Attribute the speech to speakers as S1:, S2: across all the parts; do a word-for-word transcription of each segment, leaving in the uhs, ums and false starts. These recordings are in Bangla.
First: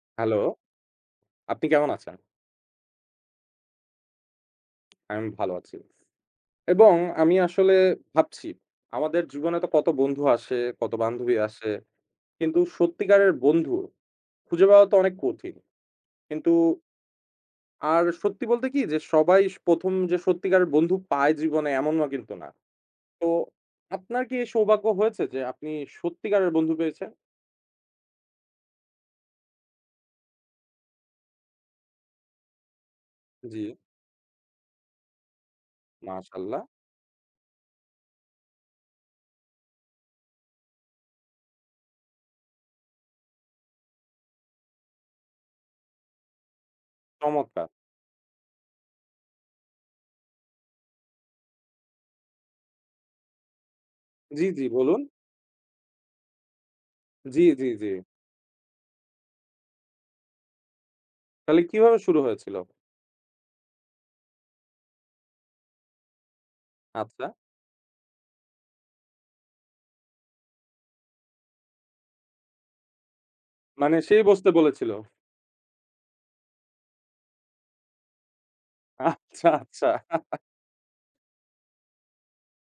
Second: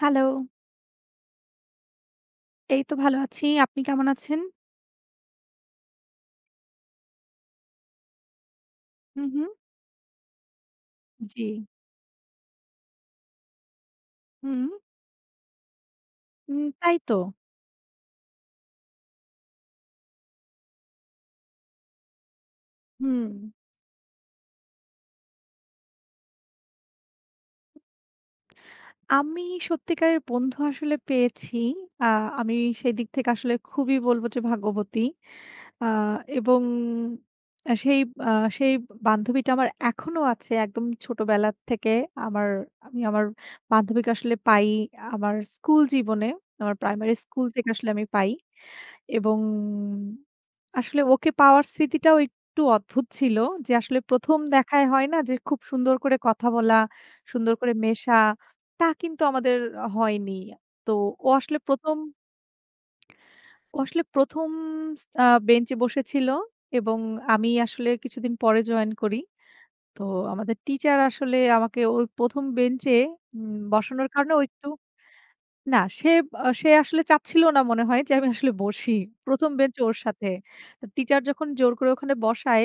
S1: হ্যালো,
S2: হ্যালো, আপনি কেমন আছেন?
S1: এই তো ভালো আছি। আপনি কেমন আছেন?
S2: আমি ভালো আছি। এবং আমি আসলে ভাবছি আমাদের
S1: হু, হু।
S2: জীবনে তো কত বন্ধু আসে, কত বান্ধবী
S1: জি।
S2: আসে। কিন্তু সত্যিকারের বন্ধু খুঁজে
S1: হুম,
S2: পাওয়া তো অনেক কঠিন। কিন্তু
S1: উম তাই তো।
S2: আর সত্যি বলতে কি যে সবাই প্রথম যে সত্যিকারের বন্ধু পায় জীবনে এমনও কিন্তু না।
S1: হুম।
S2: তো আপনার কি এই সৌভাগ্য হয়েছে যে আপনি সত্যিকারের বন্ধু পেয়েছেন?
S1: আমি সত্যিকারের বন্ধু আসলে পেয়েছি। আ আমি সেদিক থেকে আসলে
S2: জি,
S1: খুবই বলব যে ভাগ্যবতী। আ এবং
S2: মাশাআল্লাহ
S1: আ সেই আ সেই বান্ধবীটা আমার এখনো আছে একদম ছোটবেলা থেকে। আমার আমি আমার বান্ধবীকে আসলে পাই আমার স্কুল জীবনে। আমার প্রাইমারি স্কুল
S2: চমৎকার।
S1: থেকে আসলে আমি পাই। এবং আসলে ওকে পাওয়ার স্মৃতিটাও একটু অদ্ভুত ছিল যে আসলে ১ম
S2: জি, জি
S1: দেখায়
S2: বলুন।
S1: হয় না যে খুব সুন্দর করে কথা বলা,
S2: জি,
S1: সুন্দর
S2: জি,
S1: করে
S2: জি।
S1: মেশা। তা কিন্তু আমাদের হয়নি। তো ও আসলে
S2: তাহলে
S1: ১ম
S2: কিভাবে শুরু হয়েছিল?
S1: ও আসলে ১ম আ বেঞ্চে বসেছিল এবং
S2: আচ্ছা।
S1: আমি আসলে কিছুদিন পরে জয়েন করি। তো আমাদের টিচার আসলে আমাকে ওর ১ম বেঞ্চে উম
S2: মানে
S1: বসানোর
S2: সেই
S1: কারণে ও
S2: বসতে
S1: একটু
S2: বলেছিল?
S1: না সে আ সে আসলে চাচ্ছিল না মনে হয় যে আমি আসলে বসি।
S2: আচ্ছা,
S1: ১ম বেঞ্চে
S2: আচ্ছা,
S1: ওর সাথে। টিচার যখন জোর করে ওখানে বসায়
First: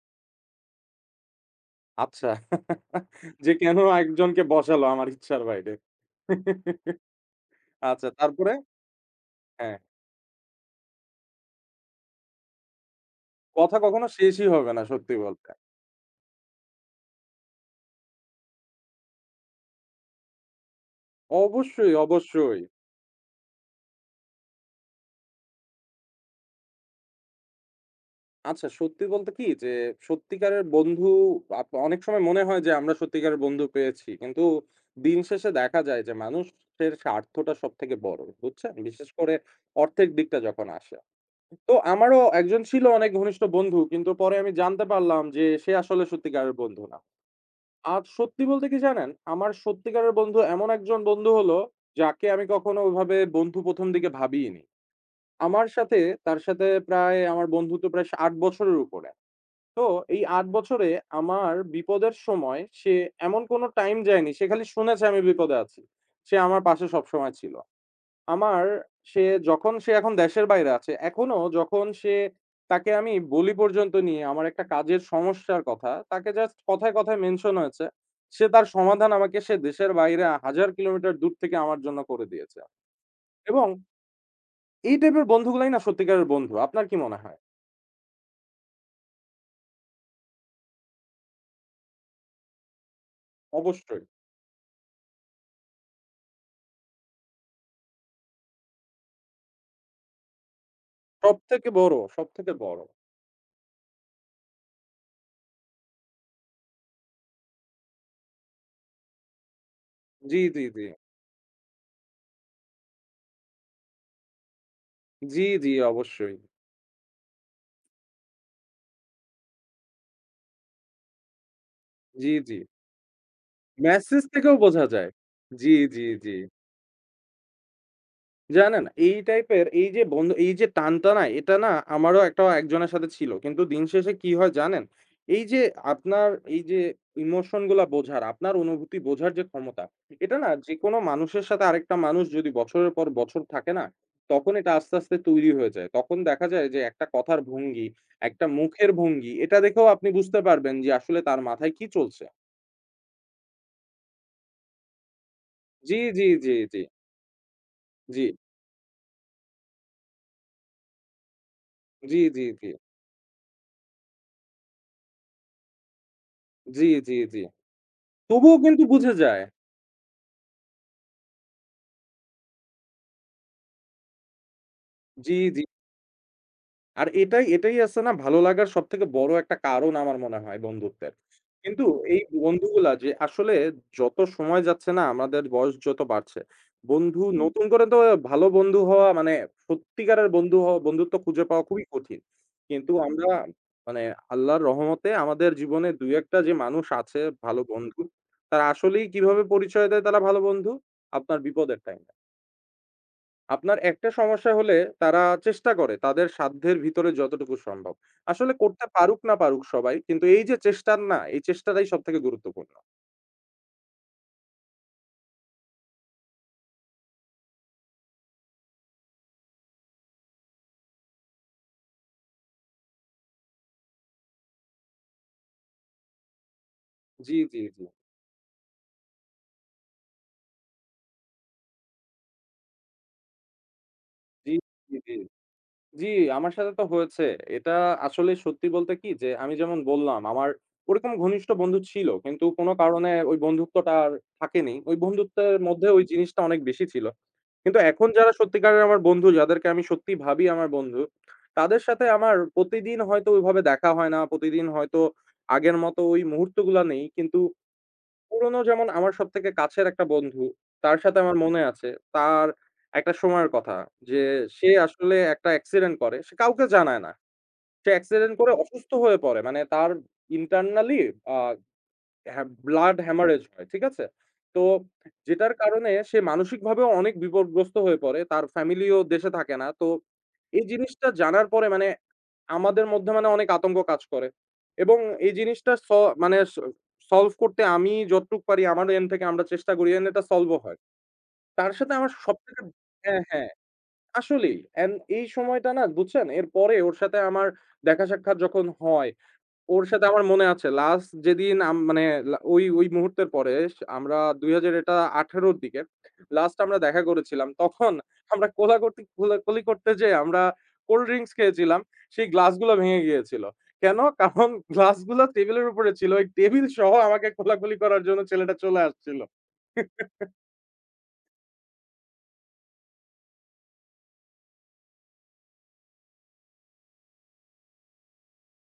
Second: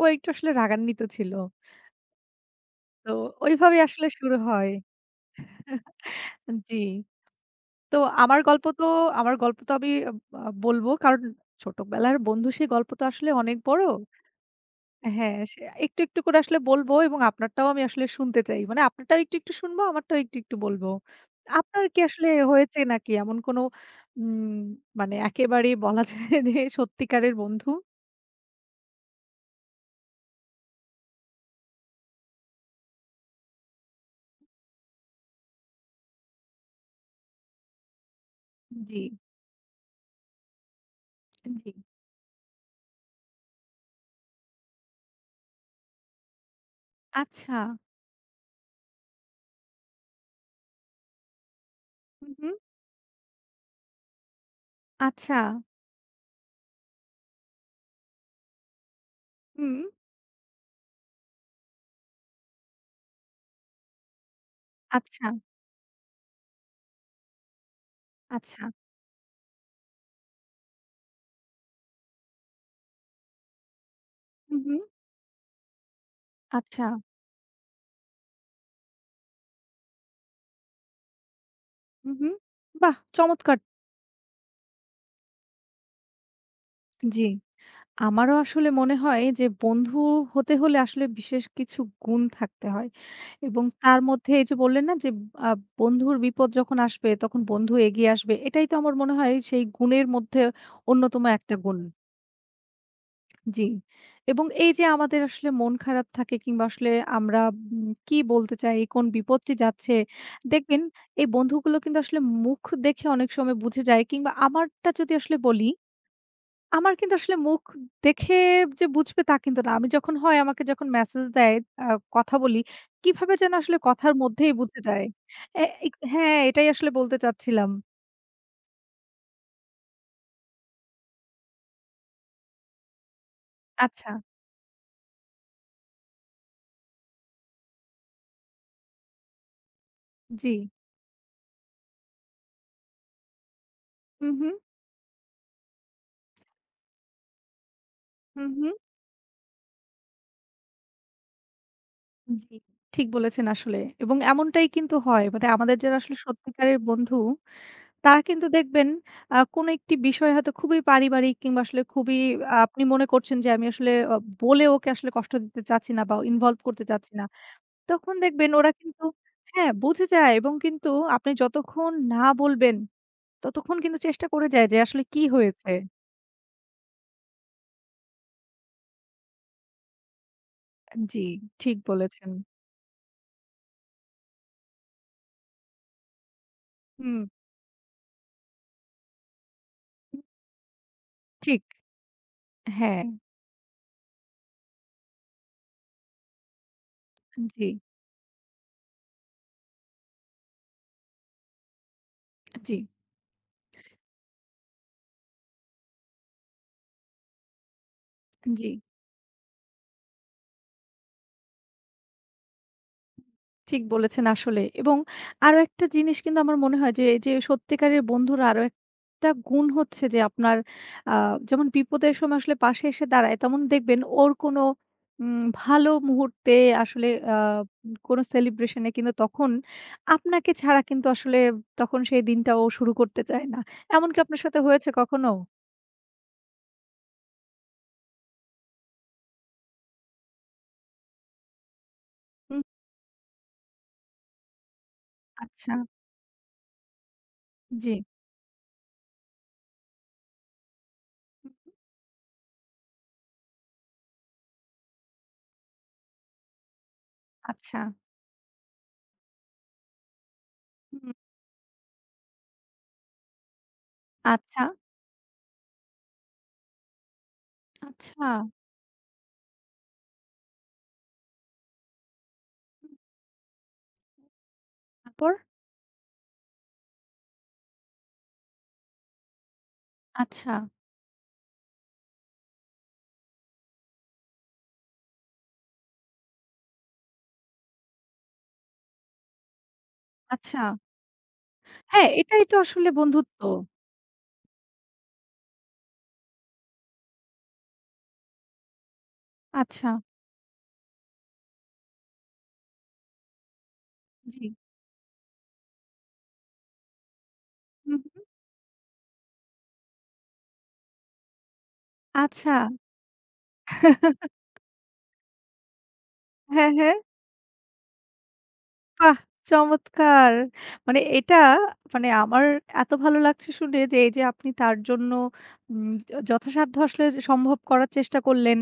S1: ও একটু আসলে রাগান্বিত ছিল।
S2: আচ্ছা।
S1: তো
S2: যে কেন
S1: ওইভাবেই আসলে শুরু
S2: একজনকে
S1: হয়।
S2: বসালো আমার ইচ্ছার বাইরে।
S1: জি। তো
S2: আচ্ছা
S1: আমার
S2: তারপরে?
S1: গল্প তো আমার গল্প তো
S2: হ্যাঁ,
S1: আমি আ বলবো কারণ ছোটবেলার বন্ধু সেই গল্প তো আসলে অনেক
S2: কথা
S1: বড়।
S2: কখনো শেষই হবে না সত্যি
S1: হ্যাঁ,
S2: বলতে।
S1: সে একটু, একটু করে আসলে বলবো এবং আপনারটাও আমি আসলে শুনতে চাই। মানে আপনারটাও একটু, একটু শুনবো, আমারটাও একটু, একটু বলবো। আপনার
S2: অবশ্যই,
S1: কি আসলে
S2: অবশ্যই।
S1: হয়েছে নাকি এমন কোনো উম মানে একেবারেই বলা যায় যে সত্যিকারের বন্ধু?
S2: আচ্ছা সত্যি বলতে কি যে সত্যিকারের বন্ধু আপ অনেক সময় মনে হয় যে আমরা সত্যিকারের বন্ধু পেয়েছি। কিন্তু দিন শেষে দেখা যায় যে মানুষের স্বার্থটা সবথেকে বড়। বুঝছেন?
S1: জি,
S2: বিশেষ করে অর্থের দিকটা যখন আসে।
S1: জি।
S2: তো আমারও একজন ছিল অনেক ঘনিষ্ঠ বন্ধু। কিন্তু পরে আমি জানতে পারলাম যে সে আসলে সত্যিকারের বন্ধু না।
S1: আচ্ছা।
S2: আর সত্যি বলতে কি জানেন? আমার সত্যিকারের বন্ধু এমন একজন বন্ধু হলো, যাকে
S1: হুম,
S2: আমি
S1: হুম।
S2: কখনো ওভাবে বন্ধু প্রথম দিকে ভাবিইনি।
S1: আচ্ছা।
S2: আমার সাথে তার সাথে প্রায় আমার বন্ধুত্ব প্রায় সা আট বছরের উপরে।
S1: হুম।
S2: তো এই আট বছরে আমার বিপদের সময় সে এমন কোনো টাইম যায়নি। সে খালি শুনেছে আমি
S1: আচ্ছা,
S2: বিপদে আছি। সে আমার পাশে সবসময় ছিল। আমার
S1: আচ্ছা।
S2: সে যখন সে এখন দেশের বাইরে আছে, এখনো যখন সে তাকে আমি বলি পর্যন্ত নিয়ে আমার
S1: হুম,
S2: একটা
S1: হুম।
S2: কাজের সমস্যার কথা, তাকে জাস্ট
S1: আচ্ছা।
S2: কথায়, কথায় মেনশন হয়েছে। সে তার সমাধান আমাকে সে দেশের বাইরে হাজার কিলোমিটার দূর থেকে আমার জন্য
S1: হুম,
S2: করে
S1: হুম।
S2: দিয়েছে।
S1: বাহ! চমৎকার।
S2: এবং এই টাইপের বন্ধুগুলাই না সত্যিকারের বন্ধু। আপনার কি মনে
S1: জি।
S2: হয়?
S1: আমারও আসলে মনে হয় যে বন্ধু হতে হলে আসলে বিশেষ কিছু গুণ থাকতে হয় এবং তার
S2: অবশ্যই।
S1: মধ্যে এই যে বললেন না যে আ বন্ধুর বিপদ যখন আসবে তখন বন্ধু এগিয়ে আসবে। এটাই তো আমার মনে হয় সেই গুণের মধ্যে অন্যতম একটা
S2: সবথেকে
S1: গুণ।
S2: বড়, সবথেকে বড়।
S1: জি। এবং এই যে আমাদের আসলে মন খারাপ থাকে কিংবা আসলে আমরা উম কি বলতে চাই, কোন বিপদটি যাচ্ছে,
S2: জি, জি,
S1: দেখবেন
S2: জি।
S1: এই বন্ধুগুলো কিন্তু আসলে মুখ দেখে অনেক সময় বুঝে যায় কিংবা আমারটা যদি আসলে
S2: জি,
S1: বলি
S2: জি, অবশ্যই।
S1: আমার কিন্তু আসলে মুখ দেখে যে বুঝবে তা কিন্তু না। আমি যখন হয় আমাকে যখন মেসেজ দেয়, আ
S2: জি,
S1: কথা
S2: জি।
S1: বলি, কিভাবে যেন আসলে কথার
S2: মেসেজ
S1: মধ্যেই
S2: থেকেও
S1: বুঝে
S2: বোঝা
S1: যায়।
S2: যায়।
S1: এ
S2: জি,
S1: ইক
S2: জি, জি।
S1: হ্যাঁ, এটাই আসলে বলতে চাচ্ছিলাম।
S2: জানেন এই টাইপের এই যে বন্ধু এই যে টানটা না এটা না আমারও একটা একজনের সাথে ছিল। কিন্তু দিন
S1: আচ্ছা,
S2: শেষে কি হয় জানেন? এই যে আপনার এই যে ইমোশন গুলা বোঝার, আপনার অনুভূতি বোঝার যে ক্ষমতা, এটা
S1: জি।
S2: না যেকোনো মানুষের সাথে আরেকটা মানুষ যদি বছরের পর বছর থাকে না,
S1: হুম,
S2: তখন
S1: হুম,
S2: এটা আস্তে, আস্তে তৈরি হয়ে যায়। তখন দেখা যায় যে একটা কথার ভঙ্গি, একটা
S1: হুম, হুম।
S2: মুখের ভঙ্গি এটা দেখেও আপনি বুঝতে পারবেন যে আসলে তার মাথায় কি চলছে।
S1: জি, ঠিক বলেছেন আসলে। এবং এমনটাই কিন্তু হয়। মানে আমাদের যারা
S2: জি,
S1: আসলে
S2: জি, জি, জি,
S1: সত্যিকারের বন্ধু, তারা
S2: জি,
S1: কিন্তু দেখবেন আ কোনো একটি বিষয় হয়তো খুবই পারিবারিক কিংবা আসলে
S2: জি,
S1: খুবই
S2: জি,
S1: আহ, আপনি মনে করছেন যে আমি আসলে অ বলে ওকে আসলে কষ্ট দিতে চাচ্ছি না বা ইনভলভ করতে
S2: জি, জি,
S1: চাচ্ছি
S2: জি,
S1: না।
S2: জি।
S1: তখন দেখবেন
S2: তবুও
S1: ওরা
S2: কিন্তু
S1: কিন্তু
S2: বুঝে যায়।
S1: হ্যাঁ, বুঝে যায় এবং কিন্তু আপনি যতক্ষণ না বলবেন, ততক্ষণ কিন্তু চেষ্টা করে যায় যে আসলে কি
S2: জি, জি।
S1: হয়েছে।
S2: আর এটাই, এটাই আছে না ভালো লাগার সবথেকে বড় একটা কারণ আমার মনে হয় বন্ধুত্বের।
S1: জি, ঠিক
S2: কিন্তু এই
S1: বলেছেন।
S2: বন্ধুগুলা যে আসলে যত সময় যাচ্ছে না আমাদের বয়স যত বাড়ছে, বন্ধু
S1: হুম,
S2: হুম। নতুন করে তো ভালো বন্ধু হওয়া মানে সত্যিকারের বন্ধু হওয়া বন্ধুত্ব খুঁজে
S1: ঠিক।
S2: পাওয়া খুবই কঠিন। কিন্তু
S1: হ্যাঁ,
S2: আমরা মানে আল্লাহর রহমতে আমাদের জীবনে দুই এক টা যে মানুষ আছে ভালো
S1: জি,
S2: বন্ধু, তারা আসলেই কিভাবে পরিচয় দেয় তারা ভালো বন্ধু? আপনার বিপদের টাইমে।
S1: জি,
S2: আপনার একটা সমস্যা হলে তারা চেষ্টা করে তাদের সাধ্যের ভিতরে যতটুকু সম্ভব। আসলে
S1: জি।
S2: করতে পারুক না পারুক সবাই, কিন্তু এই যে চেষ্টার না, এই চেষ্টাটাই সবথেকে গুরুত্বপূর্ণ।
S1: ঠিক বলেছেন আসলে। এবং আরো একটা জিনিস কিন্তু আমার মনে হয় যে, যে সত্যিকারের বন্ধুর আরো একটা গুণ হচ্ছে যে আপনার আ যেমন বিপদের সময় আসলে পাশে এসে দাঁড়ায়, তেমন দেখবেন ওর কোনো উম ভালো মুহূর্তে আসলে আ
S2: জি, জি, জি।
S1: কোনো সেলিব্রেশন এ কিন্তু তখন আপনাকে ছাড়া কিন্তু আসলে তখন সেই দিনটা ও শুরু করতে চায় না। এমন কি আপনার
S2: জি,
S1: সাথে হয়েছে
S2: জি, জি।
S1: কখনো?
S2: জি, আমার সাথে তো হয়েছে। এটা আসলে সত্যি বলতে কি যে আমি যেমন বললাম আমার ওরকম ঘনিষ্ঠ বন্ধু ছিল। কিন্তু
S1: হুম,
S2: কোনো কারণে ওই বন্ধুত্বটা আর থাকেনি। ওই বন্ধুত্বের
S1: আচ্ছা।
S2: মধ্যে ওই জিনিসটা অনেক বেশি ছিল। কিন্তু
S1: জি।
S2: এখন যারা সত্যিকারের আমার বন্ধু, যাদেরকে আমি সত্যিই ভাবি আমার বন্ধু,
S1: হুম,
S2: তাদের সাথে আমার প্রতিদিন হয়তো ওইভাবে দেখা হয় না। প্রতিদিন হয়তো আগের মতো ওই মুহূর্তগুলা নেই। কিন্তু
S1: আচ্ছা।
S2: পুরনো যেমন আমার সবথেকে কাছের একটা বন্ধু, তার
S1: হুম,
S2: সাথে আমার মনে আছে তার একটা সময়ের কথা যে
S1: আচ্ছা,
S2: সে আসলে একটা অ্যাক্সিডেন্ট করে। সে কাউকে জানায় না। সে
S1: আচ্ছা।
S2: অ্যাক্সিডেন্ট করে অসুস্থ হয়ে পড়ে। মানে তার ইন্টারনালি আ হ্যাঁ,
S1: হুম,
S2: ব্লাড হ্যামারেজ হয়। ঠিক আছে? তো
S1: তারপর?
S2: যেটার কারণে সে মানসিকভাবেও অনেক বিপদগ্রস্ত হয়ে পড়ে। তার ফ্যামিলিও দেশে থাকে না। তো
S1: আচ্ছা,
S2: এই জিনিসটা জানার পরে মানে আমাদের মধ্যে মানে অনেক আতঙ্ক কাজ করে এবং এই জিনিসটা স মানে স সলভ করতে আমি যতটুক পারি আমার এন্ড থেকে আমরা চেষ্টা করি and এটা সলভও
S1: আচ্ছা।
S2: হয়। তার সাথে
S1: হ্যাঁ,
S2: আমার
S1: এটাই তো
S2: সবথেকে
S1: আসলে
S2: হ্যাঁ,
S1: বন্ধুত্ব।
S2: হ্যাঁ, আসলেই। এন্ড এই সময়টা না বুঝছেন? এরপরে ওর সাথে আমার দেখা সাক্ষাৎ যখন হয় ওর
S1: আচ্ছা,
S2: সাথে আমার মনে আছে লাস্ট যেদিন আম মানে লা ওই, ওই মুহূর্তের পরে স আমরা
S1: জি।
S2: দুই হাজার আঠারো র দিকে লাস্ট আমরা দেখা করেছিলাম। তখন
S1: হুম, হুম।
S2: আমরা কোলাকুর্তি কোলাকুলি করতে যেয়ে আমরা কোল্ড ড্রিংকস খেয়েছিলাম। সেই
S1: আচ্ছা।
S2: গ্লাসগুলো ভেঙে গিয়েছিল। কেন? কারণ গ্লাসগুলা টেবিলের উপরে ছিল। ওই টেবিল
S1: হ্যাঁ,
S2: সহ
S1: হ্যাঁ।
S2: আমাকে কোলাকুলি করার জন্য ছেলেটা চলে
S1: বাহ!
S2: আসছিল।
S1: চমৎকার। মানে এটা মানে আমার এত ভালো লাগছে শুনে যে এই যে আপনি তার জন্য উম য যথাসাধ্য আসলে সম্ভব করার চেষ্টা করলেন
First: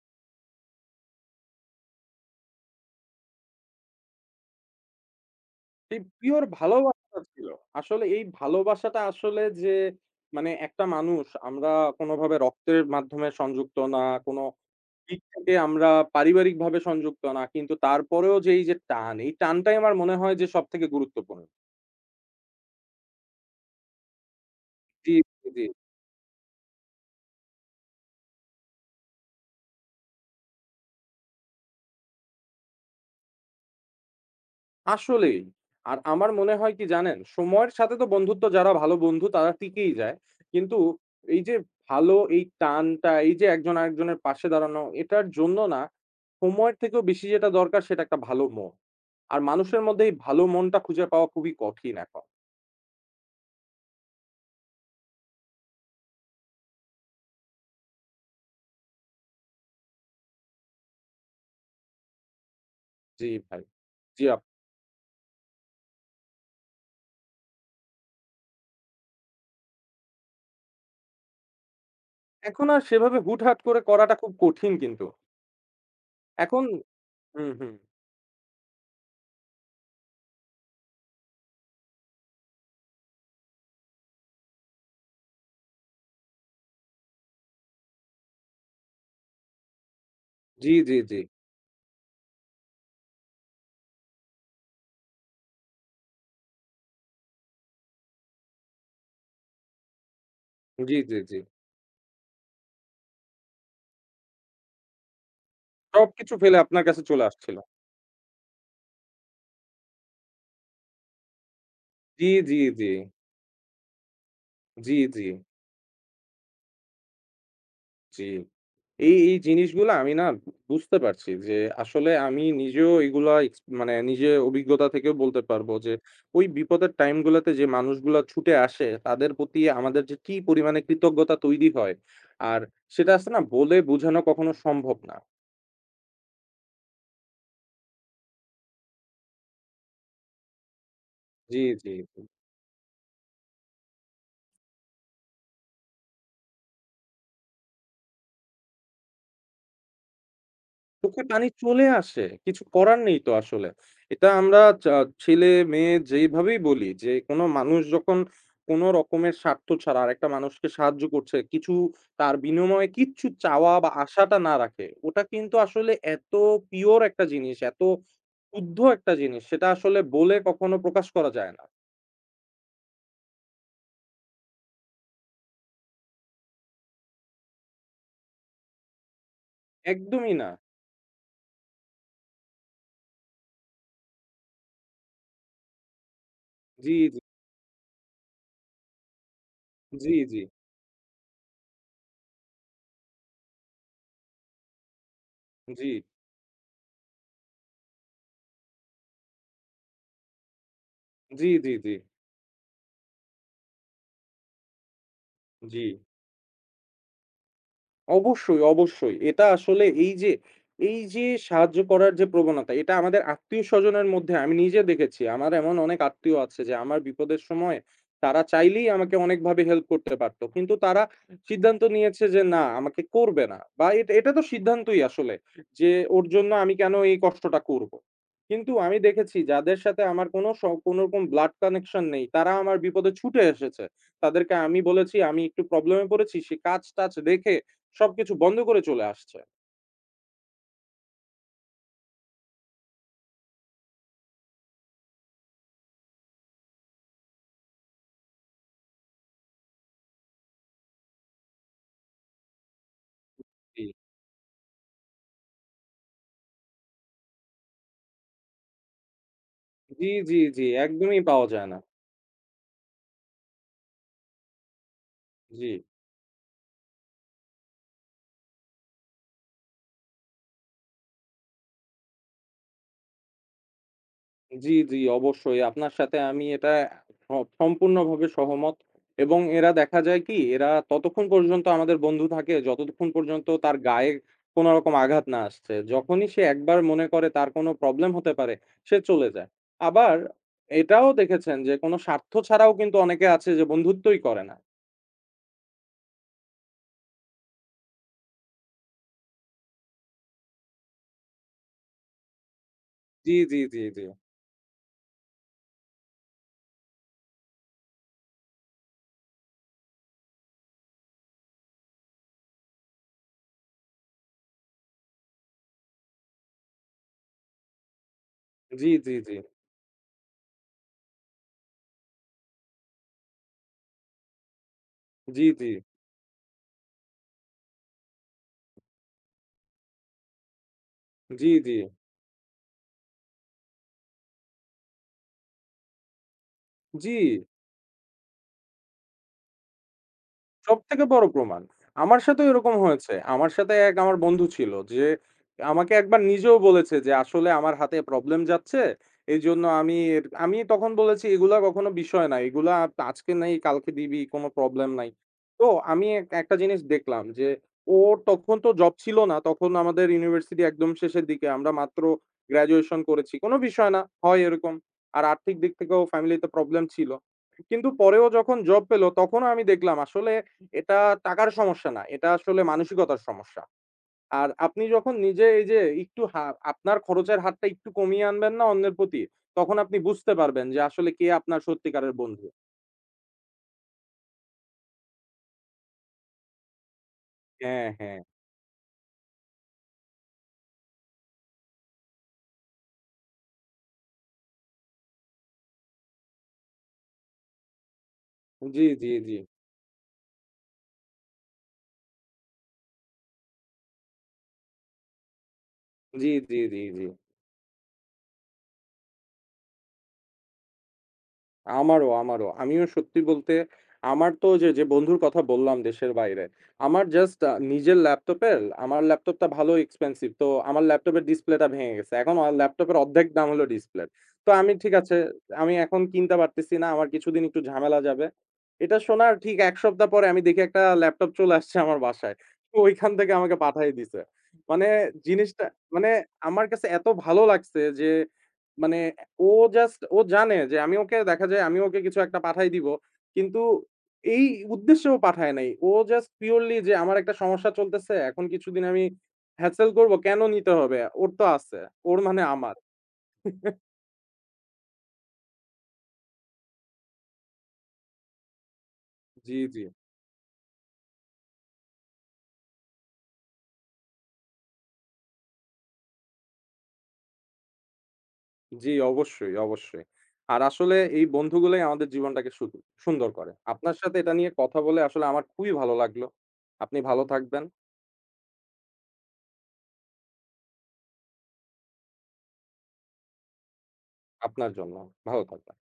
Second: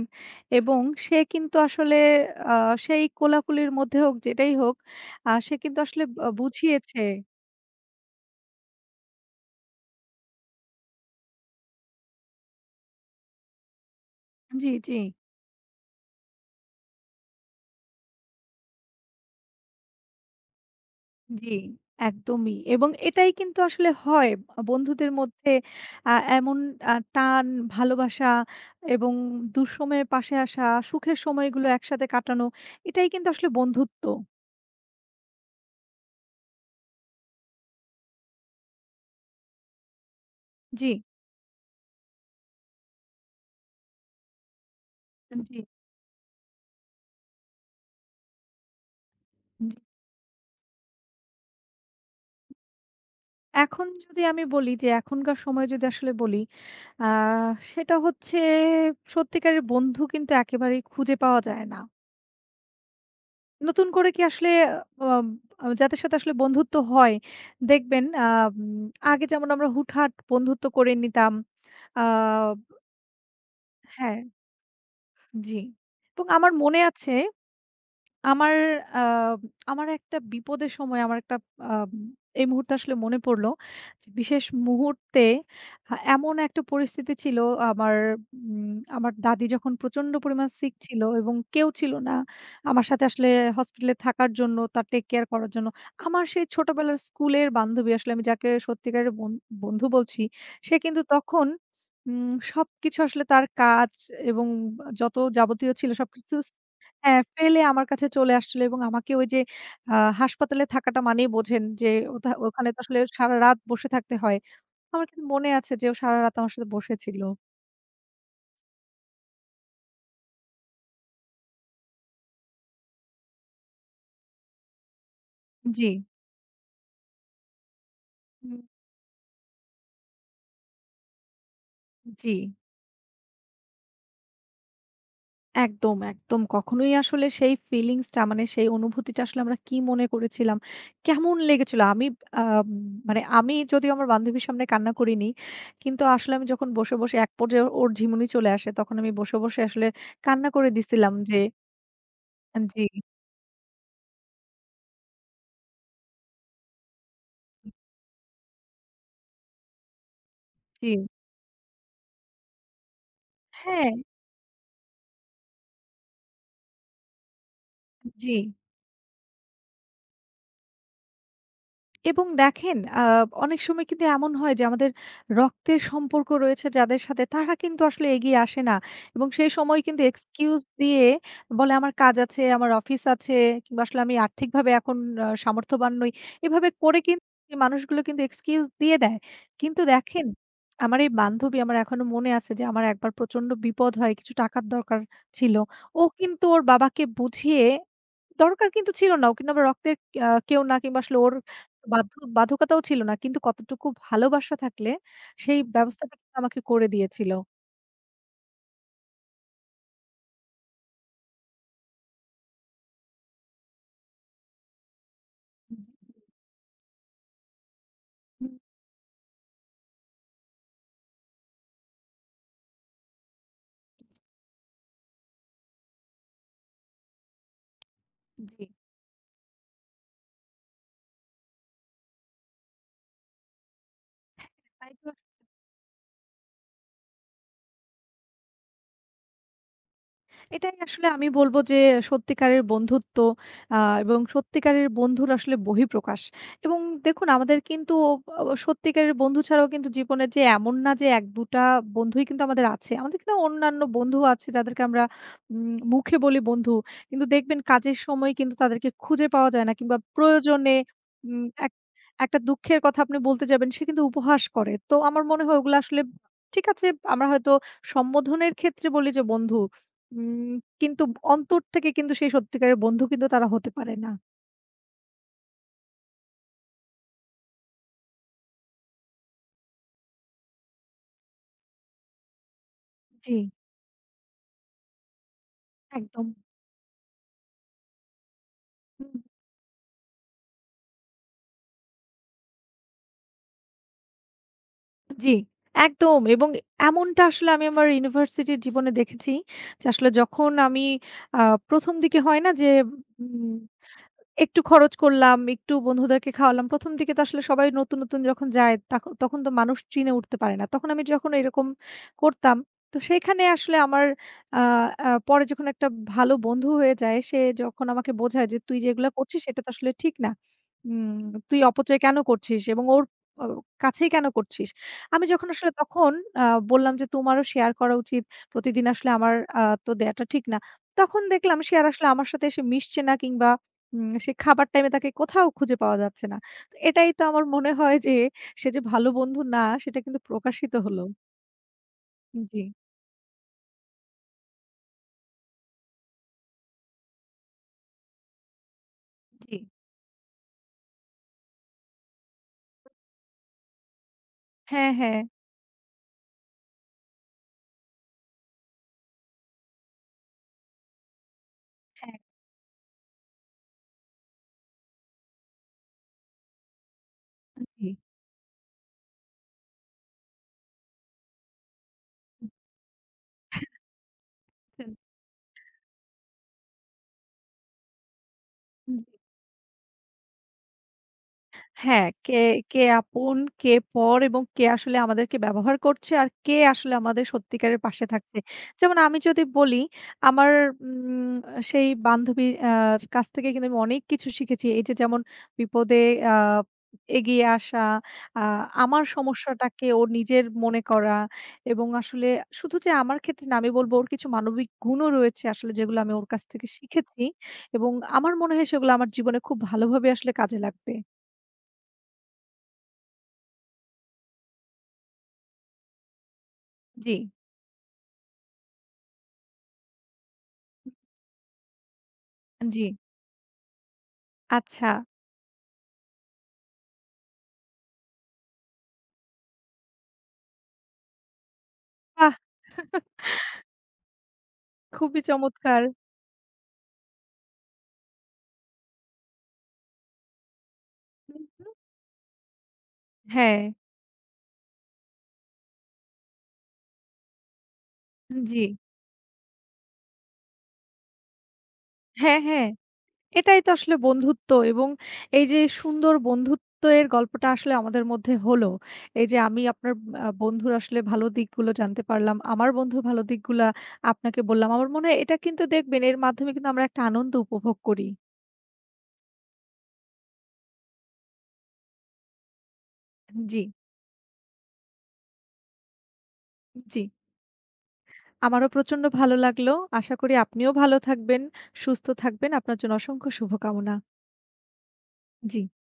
S1: এবং সে কিন্তু আসলে আ সেই কোলাকুলির মধ্যে হোক যেটাই হোক, আ সে কিন্তু
S2: এই
S1: আসলে ব
S2: পিওর
S1: বুঝিয়েছে।
S2: ভালোবাসা ছিল। আসলে এই ভালোবাসাটা আসলে যে মানে একটা মানুষ আমরা কোনোভাবে রক্তের মাধ্যমে সংযুক্ত না, কোনো
S1: জি, জি।
S2: দিক থেকে আমরা পারিবারিকভাবে সংযুক্ত না। কিন্তু তারপরেও যে এই যে টান, এই টানটাই আমার মনে হয় যে সবথেকে গুরুত্বপূর্ণ।
S1: জি, একদমই। এবং এটাই কিন্তু আসলে হয়। আ বন্ধুদের
S2: জি, জি,
S1: মধ্যে
S2: জি।
S1: আ এমন আ টান, ভালোবাসা এবং দুঃসময়ে পাশে আসা, সুখের সময়গুলো একসাথে কাটানো, এটাই কিন্তু আসলে বন্ধুত্ব।
S2: আসলেই। আর আমার মনে হয় কি জানেন? সময়ের সাথে তো বন্ধুত্ব যারা ভালো বন্ধু তারা টিকেই যায়। কিন্তু
S1: জি,
S2: এই যে ভালো এই টানটা, এই যে একজন আরেকজনের পাশে দাঁড়ানো এটার
S1: জি,
S2: জন্য না সময়ের থেকেও বেশি যেটা দরকার সেটা একটা ভালো মন। আর
S1: জি।
S2: মানুষের মধ্যে এই ভালো মনটা খুঁজে পাওয়া খুবই কঠিন এখন।
S1: এখন যদি আমি বলি যে এখনকার সময়ে যদি আসলে বলি, আ সেটা হচ্ছে সত্যিকারের বন্ধু কিন্তু একেবারেই খুঁজে পাওয়া যায় না।
S2: জি ভাই,
S1: নতুন করে কি
S2: জি আপ
S1: আসলে আম যাদের সাথে আসলে বন্ধুত্ব হয়, দেখবেন আম আগে যেমন আমরা হুটহাট বন্ধুত্ব করে নিতাম। আ
S2: এখন আর সেভাবে হুটহাট করে করাটা
S1: হ্যাঁ,
S2: খুব কঠিন কিন্তু।
S1: জি। এবং আমার
S2: এখন
S1: মনে আছে
S2: হুম, হুম।
S1: আমার আ আমার একটা বিপদের সময় আমার একটা আম এই মুহূর্তে আসলে মনে পড়ল। যে বিশেষ মুহূর্তে আ এমন একটা পরিস্থিতি ছিল আমার উম আমার দাদি যখন প্রচন্ড পরিমাণ সিক
S2: জি, জি,
S1: ছিল
S2: জি।
S1: এবং কেউ ছিল না। আমার সাথে আসলে হসপিটালে থাকার জন্য, তার টেক কেয়ার করার জন্য। আমার সেই ছোটবেলার স্কুলের বান্ধবী আসলে আমি যাকে সত্যিকারের বন বন্ধু বলছি, সে
S2: জি,
S1: কিন্তু
S2: জি, জি।
S1: তখন উম সবকিছু আসলে তার কাজ এবং যত যাবতীয় ছিল
S2: সবকিছু
S1: সবকিছু
S2: ফেলে আপনার কাছে
S1: হ্যাঁ,
S2: চলে আসছিল।
S1: ফেলে আমার কাছে চলে আসছিল এবং আমাকে ওই যে আ হাসপাতালে থাকাটা মানেই বোঝেন যে
S2: জি,
S1: ওথা
S2: জি,
S1: ওখানে তো
S2: জি।
S1: আসলে সারারাত বসে থাকতে হয়।
S2: জি,
S1: আমার
S2: জি,
S1: কিন্তু মনে আছে যে ও সারারাত আমার সাথে বসেছিল।
S2: জি। এই, এই জিনিসগুলা আমি না বুঝতে পারছি যে আসলে আমি নিজেও এগুলা এক্স মানে নিজে অভিজ্ঞতা থেকেও বলতে পারবো
S1: জি,
S2: যে ওই বিপদের টাইম গুলাতে যে মানুষগুলা ছুটে
S1: হুম,
S2: আসে তাদের প্রতি আমাদের যে কি পরিমাণে কৃতজ্ঞতা তৈরি হয়।
S1: জি।
S2: আর সেটা আসলে না বলে বোঝানো কখনো সম্ভব না।
S1: একদম, একদম। কখনোই আসলে সেই ফিলিংসটা মানে সেই অনুভূতিটা আসলে আমরা কি মনে করেছিলাম, কেমন
S2: জি,
S1: লেগেছিল?
S2: জি,
S1: আমি
S2: জি।
S1: আম মানে আমি যদিও আমার বান্ধবীর সামনে কান্না করিনি। কিন্তু আসলে আমি যখন বসে, বসে এক পর্যায়ে ওর ঝিমুনি চলে আসে তখন আমি বসে, বসে আসলে কান্না করে দিছিলাম
S2: চোখে
S1: যে
S2: পানি চলে আসে।
S1: আ
S2: কিছু
S1: জি,
S2: করার নেই তো আসলে। এটা আমরা চা ছেলে-মেয়ে যেইভাবেই বলি যে, কোন মানুষ যখন কোন রকমের স্বার্থ ছাড়া আরেকটা মানুষকে
S1: জি।
S2: সাহায্য করছে, কিছু তার বিনিময়ে কিচ্ছু চাওয়া বা
S1: হ্যাঁ,
S2: আশাটা না রাখে, ওটা কিন্তু আসলে এত পিওর একটা জিনিস, এত
S1: জি।
S2: শুদ্ধ একটা জিনিস, সেটা আসলে বলে কখনো প্রকাশ করা যায় না।
S1: এবং দেখেন আ অনেক সময় কিন্তু এমন হয় যে আমাদের রক্তের সম্পর্ক রয়েছে যাদের সাথে তারা কিন্তু আসলে এগিয়ে আসে না। এবং সেই সময় কিন্তু
S2: একদমই না।
S1: এক্সকিউজ দিয়ে বলে আমার কাজ আছে, আমার অফিস আছে কিংবা আসলে আমি আর্থিকভাবে এখন আ সামর্থ্যবান নই। এভাবে
S2: জি,
S1: করে
S2: জি,
S1: কিন্তু এই মানুষগুলো কিন্তু এক্সকিউজ দিয়ে দেয়। কিন্তু
S2: জি,
S1: দেখেন
S2: জি,
S1: আমার এই বান্ধবী আমার এখনো মনে আছে যে আমার একবার প্রচন্ড বিপদ হয় কিছু টাকার দরকার ছিল।
S2: জি,
S1: ও কিন্তু ওর বাবাকে বুঝিয়ে দরকার কিন্তু ছিল না। ও কিন্তু আমার রক্তের আ কেউ না কিংবা আসলে ওর
S2: জি, জি, জি,
S1: বাধ্য বাধ্যকতাও ছিল না। কিন্তু কতটুকু ভালোবাসা থাকলে সেই
S2: জি।
S1: ব্যবস্থাটা কিন্তু আমাকে করে দিয়েছিল।
S2: অবশ্যই, অবশ্যই। এটা আসলে এই যে, এই যে সাহায্য করার যে প্রবণতা, এটা আমাদের আত্মীয়স্বজনের মধ্যে আমি নিজে দেখেছি। আমার এমন অনেক আত্মীয় আছে যে আমার বিপদের সময় তারা
S1: হুম,
S2: চাইলেই আমাকে অনেকভাবে হেল্প করতে পারত। কিন্তু তারা সিদ্ধান্ত নিয়েছে যে না, আমাকে করবে না। বা এটা এটা তো সিদ্ধান্তই আসলে যে ওর জন্য আমি কেন এই কষ্টটা করব?
S1: জি।
S2: কিন্তু আমি দেখেছি যাদের সাথে আমার কোনো স কোনোরকম ব্লাড কানেকশন নেই, তারা আমার বিপদে ছুটে এসেছে। তাদেরকে আমি
S1: তাই তো
S2: বলেছি, "আমি একটু প্রবলেম এ পড়েছি।" সে কাজ-টাজ দেখে সবকিছু বন্ধ করে চলে আসছে।
S1: এটাই আসলে আমি বলব যে সত্যিকারের বন্ধুত্ব আ এবং সত্যিকারের বন্ধুর আসলে বহিঃপ্রকাশ। এবং দেখুন আমাদের কিন্তু অ সত্যিকারের বন্ধু ছাড়াও কিন্তু জীবনে যে এমন না যে এক দুই টা বন্ধুই কিন্তু আমাদের আছে। আমাদের কিন্তু অন্যান্য
S2: জি।
S1: বন্ধুও আছে যাদেরকে আমরা উম মুখে বলি বন্ধু। কিন্তু দেখবেন কাজের সময় কিন্তু তাদেরকে খুঁজে পাওয়া যায় না কিংবা
S2: জি, জি, জি,
S1: প্রয়োজনে
S2: একদমই
S1: উম
S2: পাওয়া যায়
S1: এক
S2: না।
S1: একটা দুঃখের কথা আপনি বলতে যাবেন সে কিন্তু উপহাস করে। তো আমার মনে হয়
S2: জি,
S1: ওগুলো আসলে ঠিক আছে আমরা হয়তো সম্বোধনের ক্ষেত্রে বলি যে বন্ধু। উম কিন্তু অন্তর থেকে কিন্তু সেই সত্যিকারের বন্ধু কিন্তু তারা হতে পারে না।
S2: জি, জি, অবশ্যই আপনার সাথে আমি এটা স সম্পূর্ণভাবে সহমত এবং এরা দেখা যায় কি এরা ততক্ষণ পর্যন্ত আমাদের বন্ধু থাকে যতক্ষণ
S1: জি,
S2: পর্যন্ত তার গায়ে কোনো রকম আঘাত না আসছে।
S1: একদম।
S2: যখনই সে একবার মনে করে তার কোনো প্রবলেম হতে পারে সে
S1: হুম,
S2: চলে যায়। আবার এটাও দেখেছেন যে কোনো স্বার্থ ছাড়াও কিন্তু অনেকে আছে যে বন্ধুত্বই করে না।
S1: জি, একদম এবং এমনটা আসলে আমি আমার ইউনিভার্সিটির জীবনে দেখেছি যে আসলে যখন আমি আ ১ম দিকে হয় না যে
S2: জি,
S1: উম
S2: জি, জি, জি,
S1: একটু খরচ করলাম, একটু বন্ধুদেরকে খাওয়ালাম। ১ম দিকে তো আসলে সবাই নতুন, নতুন যখন যায় তাখ তখন তো মানুষ চিনে উঠতে পারে না। তখন আমি যখন এরকম করতাম, তো সেইখানে আসলে আমার আ আ পরে যখন একটা ভালো বন্ধু হয়ে যায়, সে যখন আমাকে বোঝায় যে, "তুই
S2: জি,
S1: যেগুলা
S2: জি, জি,
S1: করছিস এটা তো আসলে ঠিক না। উম তুই অপচয় কেন করছিস এবং ওর অ কাছেই কেন করছিস?" আমি
S2: জি,
S1: যখন আসলে তখন আ বললাম যে, "তোমারও শেয়ার করা উচিত। প্রতিদিন আসলে আমার আ তো দেয়াটা ঠিক না।" তখন
S2: জি,
S1: দেখলাম
S2: জি,
S1: সে আর আসলে আমার সাথে এসে মিশছে না কিংবা উম সে খাবার টাইমে তাকে কোথাও খুঁজে পাওয়া যাচ্ছে না। তো এটাই
S2: জি।
S1: তো আমার মনে হয় যে সে যে ভালো বন্ধু না সেটা কিন্তু প্রকাশিত হলো।
S2: সবথেকে বড় প্রমাণ। আমার সাথেও
S1: জি।
S2: এরকম হয়েছে। আমার সাথে এক আমার বন্ধু ছিল যে আমাকে একবার নিজেও বলেছে যে, "আসলে আমার হাতে প্রবলেম যাচ্ছে।
S1: জি।
S2: এইজন্য আমি এর" আমি তখন বলেছি, "এগুলা কখনো বিষয় না। এগুলা আপ- আজকে নাই কালকে দিবি, কোনো প্রবলেম
S1: হ্যাঁ,
S2: নাই।"
S1: হ্যাঁ।
S2: তো আমি এক একটা জিনিস দেখলাম যে ওর তখন তো জব ছিল না। তখন আমাদের ইউনিভার্সিটি একদম শেষের দিকে। আমরা মাত্র
S1: হ্যাঁ,
S2: গ্র্যাজুয়েশন করেছি। কোনো বিষয় না, হয় এরকম। আর আর্থিক দিক থেকেও ফ্যামিলিতে প্রবলেম ছিল। কিন্তু পরেও যখন জব পেল তখনও আমি দেখলাম আসলে এটা টাকার সমস্যা না। এটা আসলে মানসিকতার সমস্যা। আর আপনি যখন নিজে এই যে একটু হা আপনার খরচের হাতটা একটু কমিয়ে আনবেন না অন্যের
S1: জি।
S2: প্রতি, তখন আপনি বুঝতে পারবেন যে আসলে কে আপনার
S1: হ্যাঁ,
S2: সত্যিকারের
S1: কে,
S2: বন্ধু।
S1: কে আপন, কে পর এবং কে আসলে আমাদেরকে ব্যবহার করছে আর কে আসলে আমাদের সত্যিকারের
S2: হ্যাঁ,
S1: পাশে
S2: হ্যাঁ।
S1: থাকছে। যেমন আমি যদি বলি আমার উম সেই বান্ধবীর আ কাছ থেকে কিন্তু আমি অনেক কিছু শিখেছি। এই যে যেমন বিপদে আ এগিয়ে আসা, আ
S2: জি,
S1: আমার
S2: জি, জি।
S1: সমস্যাটাকে ওর নিজের মনে করা এবং আসলে শুধু যে আমার ক্ষেত্রে না আমি বলব ওর কিছু মানবিক গুণও রয়েছে আসলে যেগুলো আমি ওর
S2: জি,
S1: কাছ
S2: জি,
S1: থেকে
S2: জি, জি।
S1: শিখেছি এবং আমার মনে হয় সেগুলো আমার জীবনে খুব ভালোভাবে আসলে কাজে লাগবে।
S2: আমারও, আমারও। আমিও সত্যি বলতে আমার তো যে, যে বন্ধুর কথা বললাম দেশের বাইরে, আমার
S1: জি।
S2: জাস্ট আ নিজের ল্যাপটপের আমার ল্যাপটপটা ভালো এক্সপেনসিভ। তো আমার ল্যাপটপের ডিসপ্লেটা ভেঙে গেছে। এখন আমার
S1: জি।
S2: ল্যাপটপের অর্ধেক দাম হলো ডিসপ্লের। তো আমি
S1: আচ্ছা।
S2: ঠিক আছে, আমি এখন কিনতে পারতেছি না। আমার কিছুদিন একটু ঝামেলা যাবে। এটা শোনার ঠিক এক সপ্তাহ পরে আমি দেখি একটা ল্যাপটপ চলে আসছে আমার
S1: বাহ!
S2: বাসায়। তো ওইখান থেকে আমাকে পাঠায় দিছে। মানে
S1: খুবই
S2: জিনিসটা
S1: চমৎকার।
S2: মানে আমার কাছে এত ভালো লাগছে যে মানে ও জাস্ট ও জানে যে আমি ওকে
S1: হুম,
S2: দেখা যায়
S1: হুম।
S2: আমি ওকে কিছু একটা পাঠায় দিব।
S1: হ্যাঁ।
S2: কিন্তু এই উদ্দেশ্যেও পাঠায় নাই। ও জাস্ট পিওরলি যে আমার একটা সমস্যা চলতেছে। এখন
S1: জি।
S2: কিছুদিন আমি হ্যাসেল করব। কেন নিতে হবে? ওর তো আছে। ওর
S1: হ্যাঁ,
S2: মানে
S1: হ্যাঁ।
S2: আমার।
S1: এটাই তো আসলে বন্ধুত্ব এবং এই যে সুন্দর বন্ধুত্বের গল্পটা আসলে আমাদের মধ্যে হলো। এই যে
S2: জি,
S1: আমি
S2: জি।
S1: আপনার আ বন্ধুর আসলে ভালো দিকগুলো জানতে পারলাম। আমার বন্ধুর ভালো দিকগুলা আপনাকে বললাম। আমার মনে হয় এটা কিন্তু দেখবেন এর মাধ্যমে কিন্তু আমরা একটা আনন্দ উপভোগ করি।
S2: জি, অবশ্যই, অবশ্যই। আর আসলে এই বন্ধুগুলোই আমাদের জীবনটাকে শুধু সুন্দর করে।
S1: জি,
S2: আপনার সাথে এটা নিয়ে কথা বলে আসলে আমার খুবই ভালো লাগলো। আপনি
S1: জি।
S2: ভালো থাকবেন।
S1: আমারও প্রচন্ড ভালো লাগলো। আশা করি আপনিও ভালো থাকবেন, সুস্থ থাকবেন। আপনার জন্য অসংখ্য শুভকামনা।
S2: আপনার জন্য। ভালো
S1: জি।
S2: থাকবেন।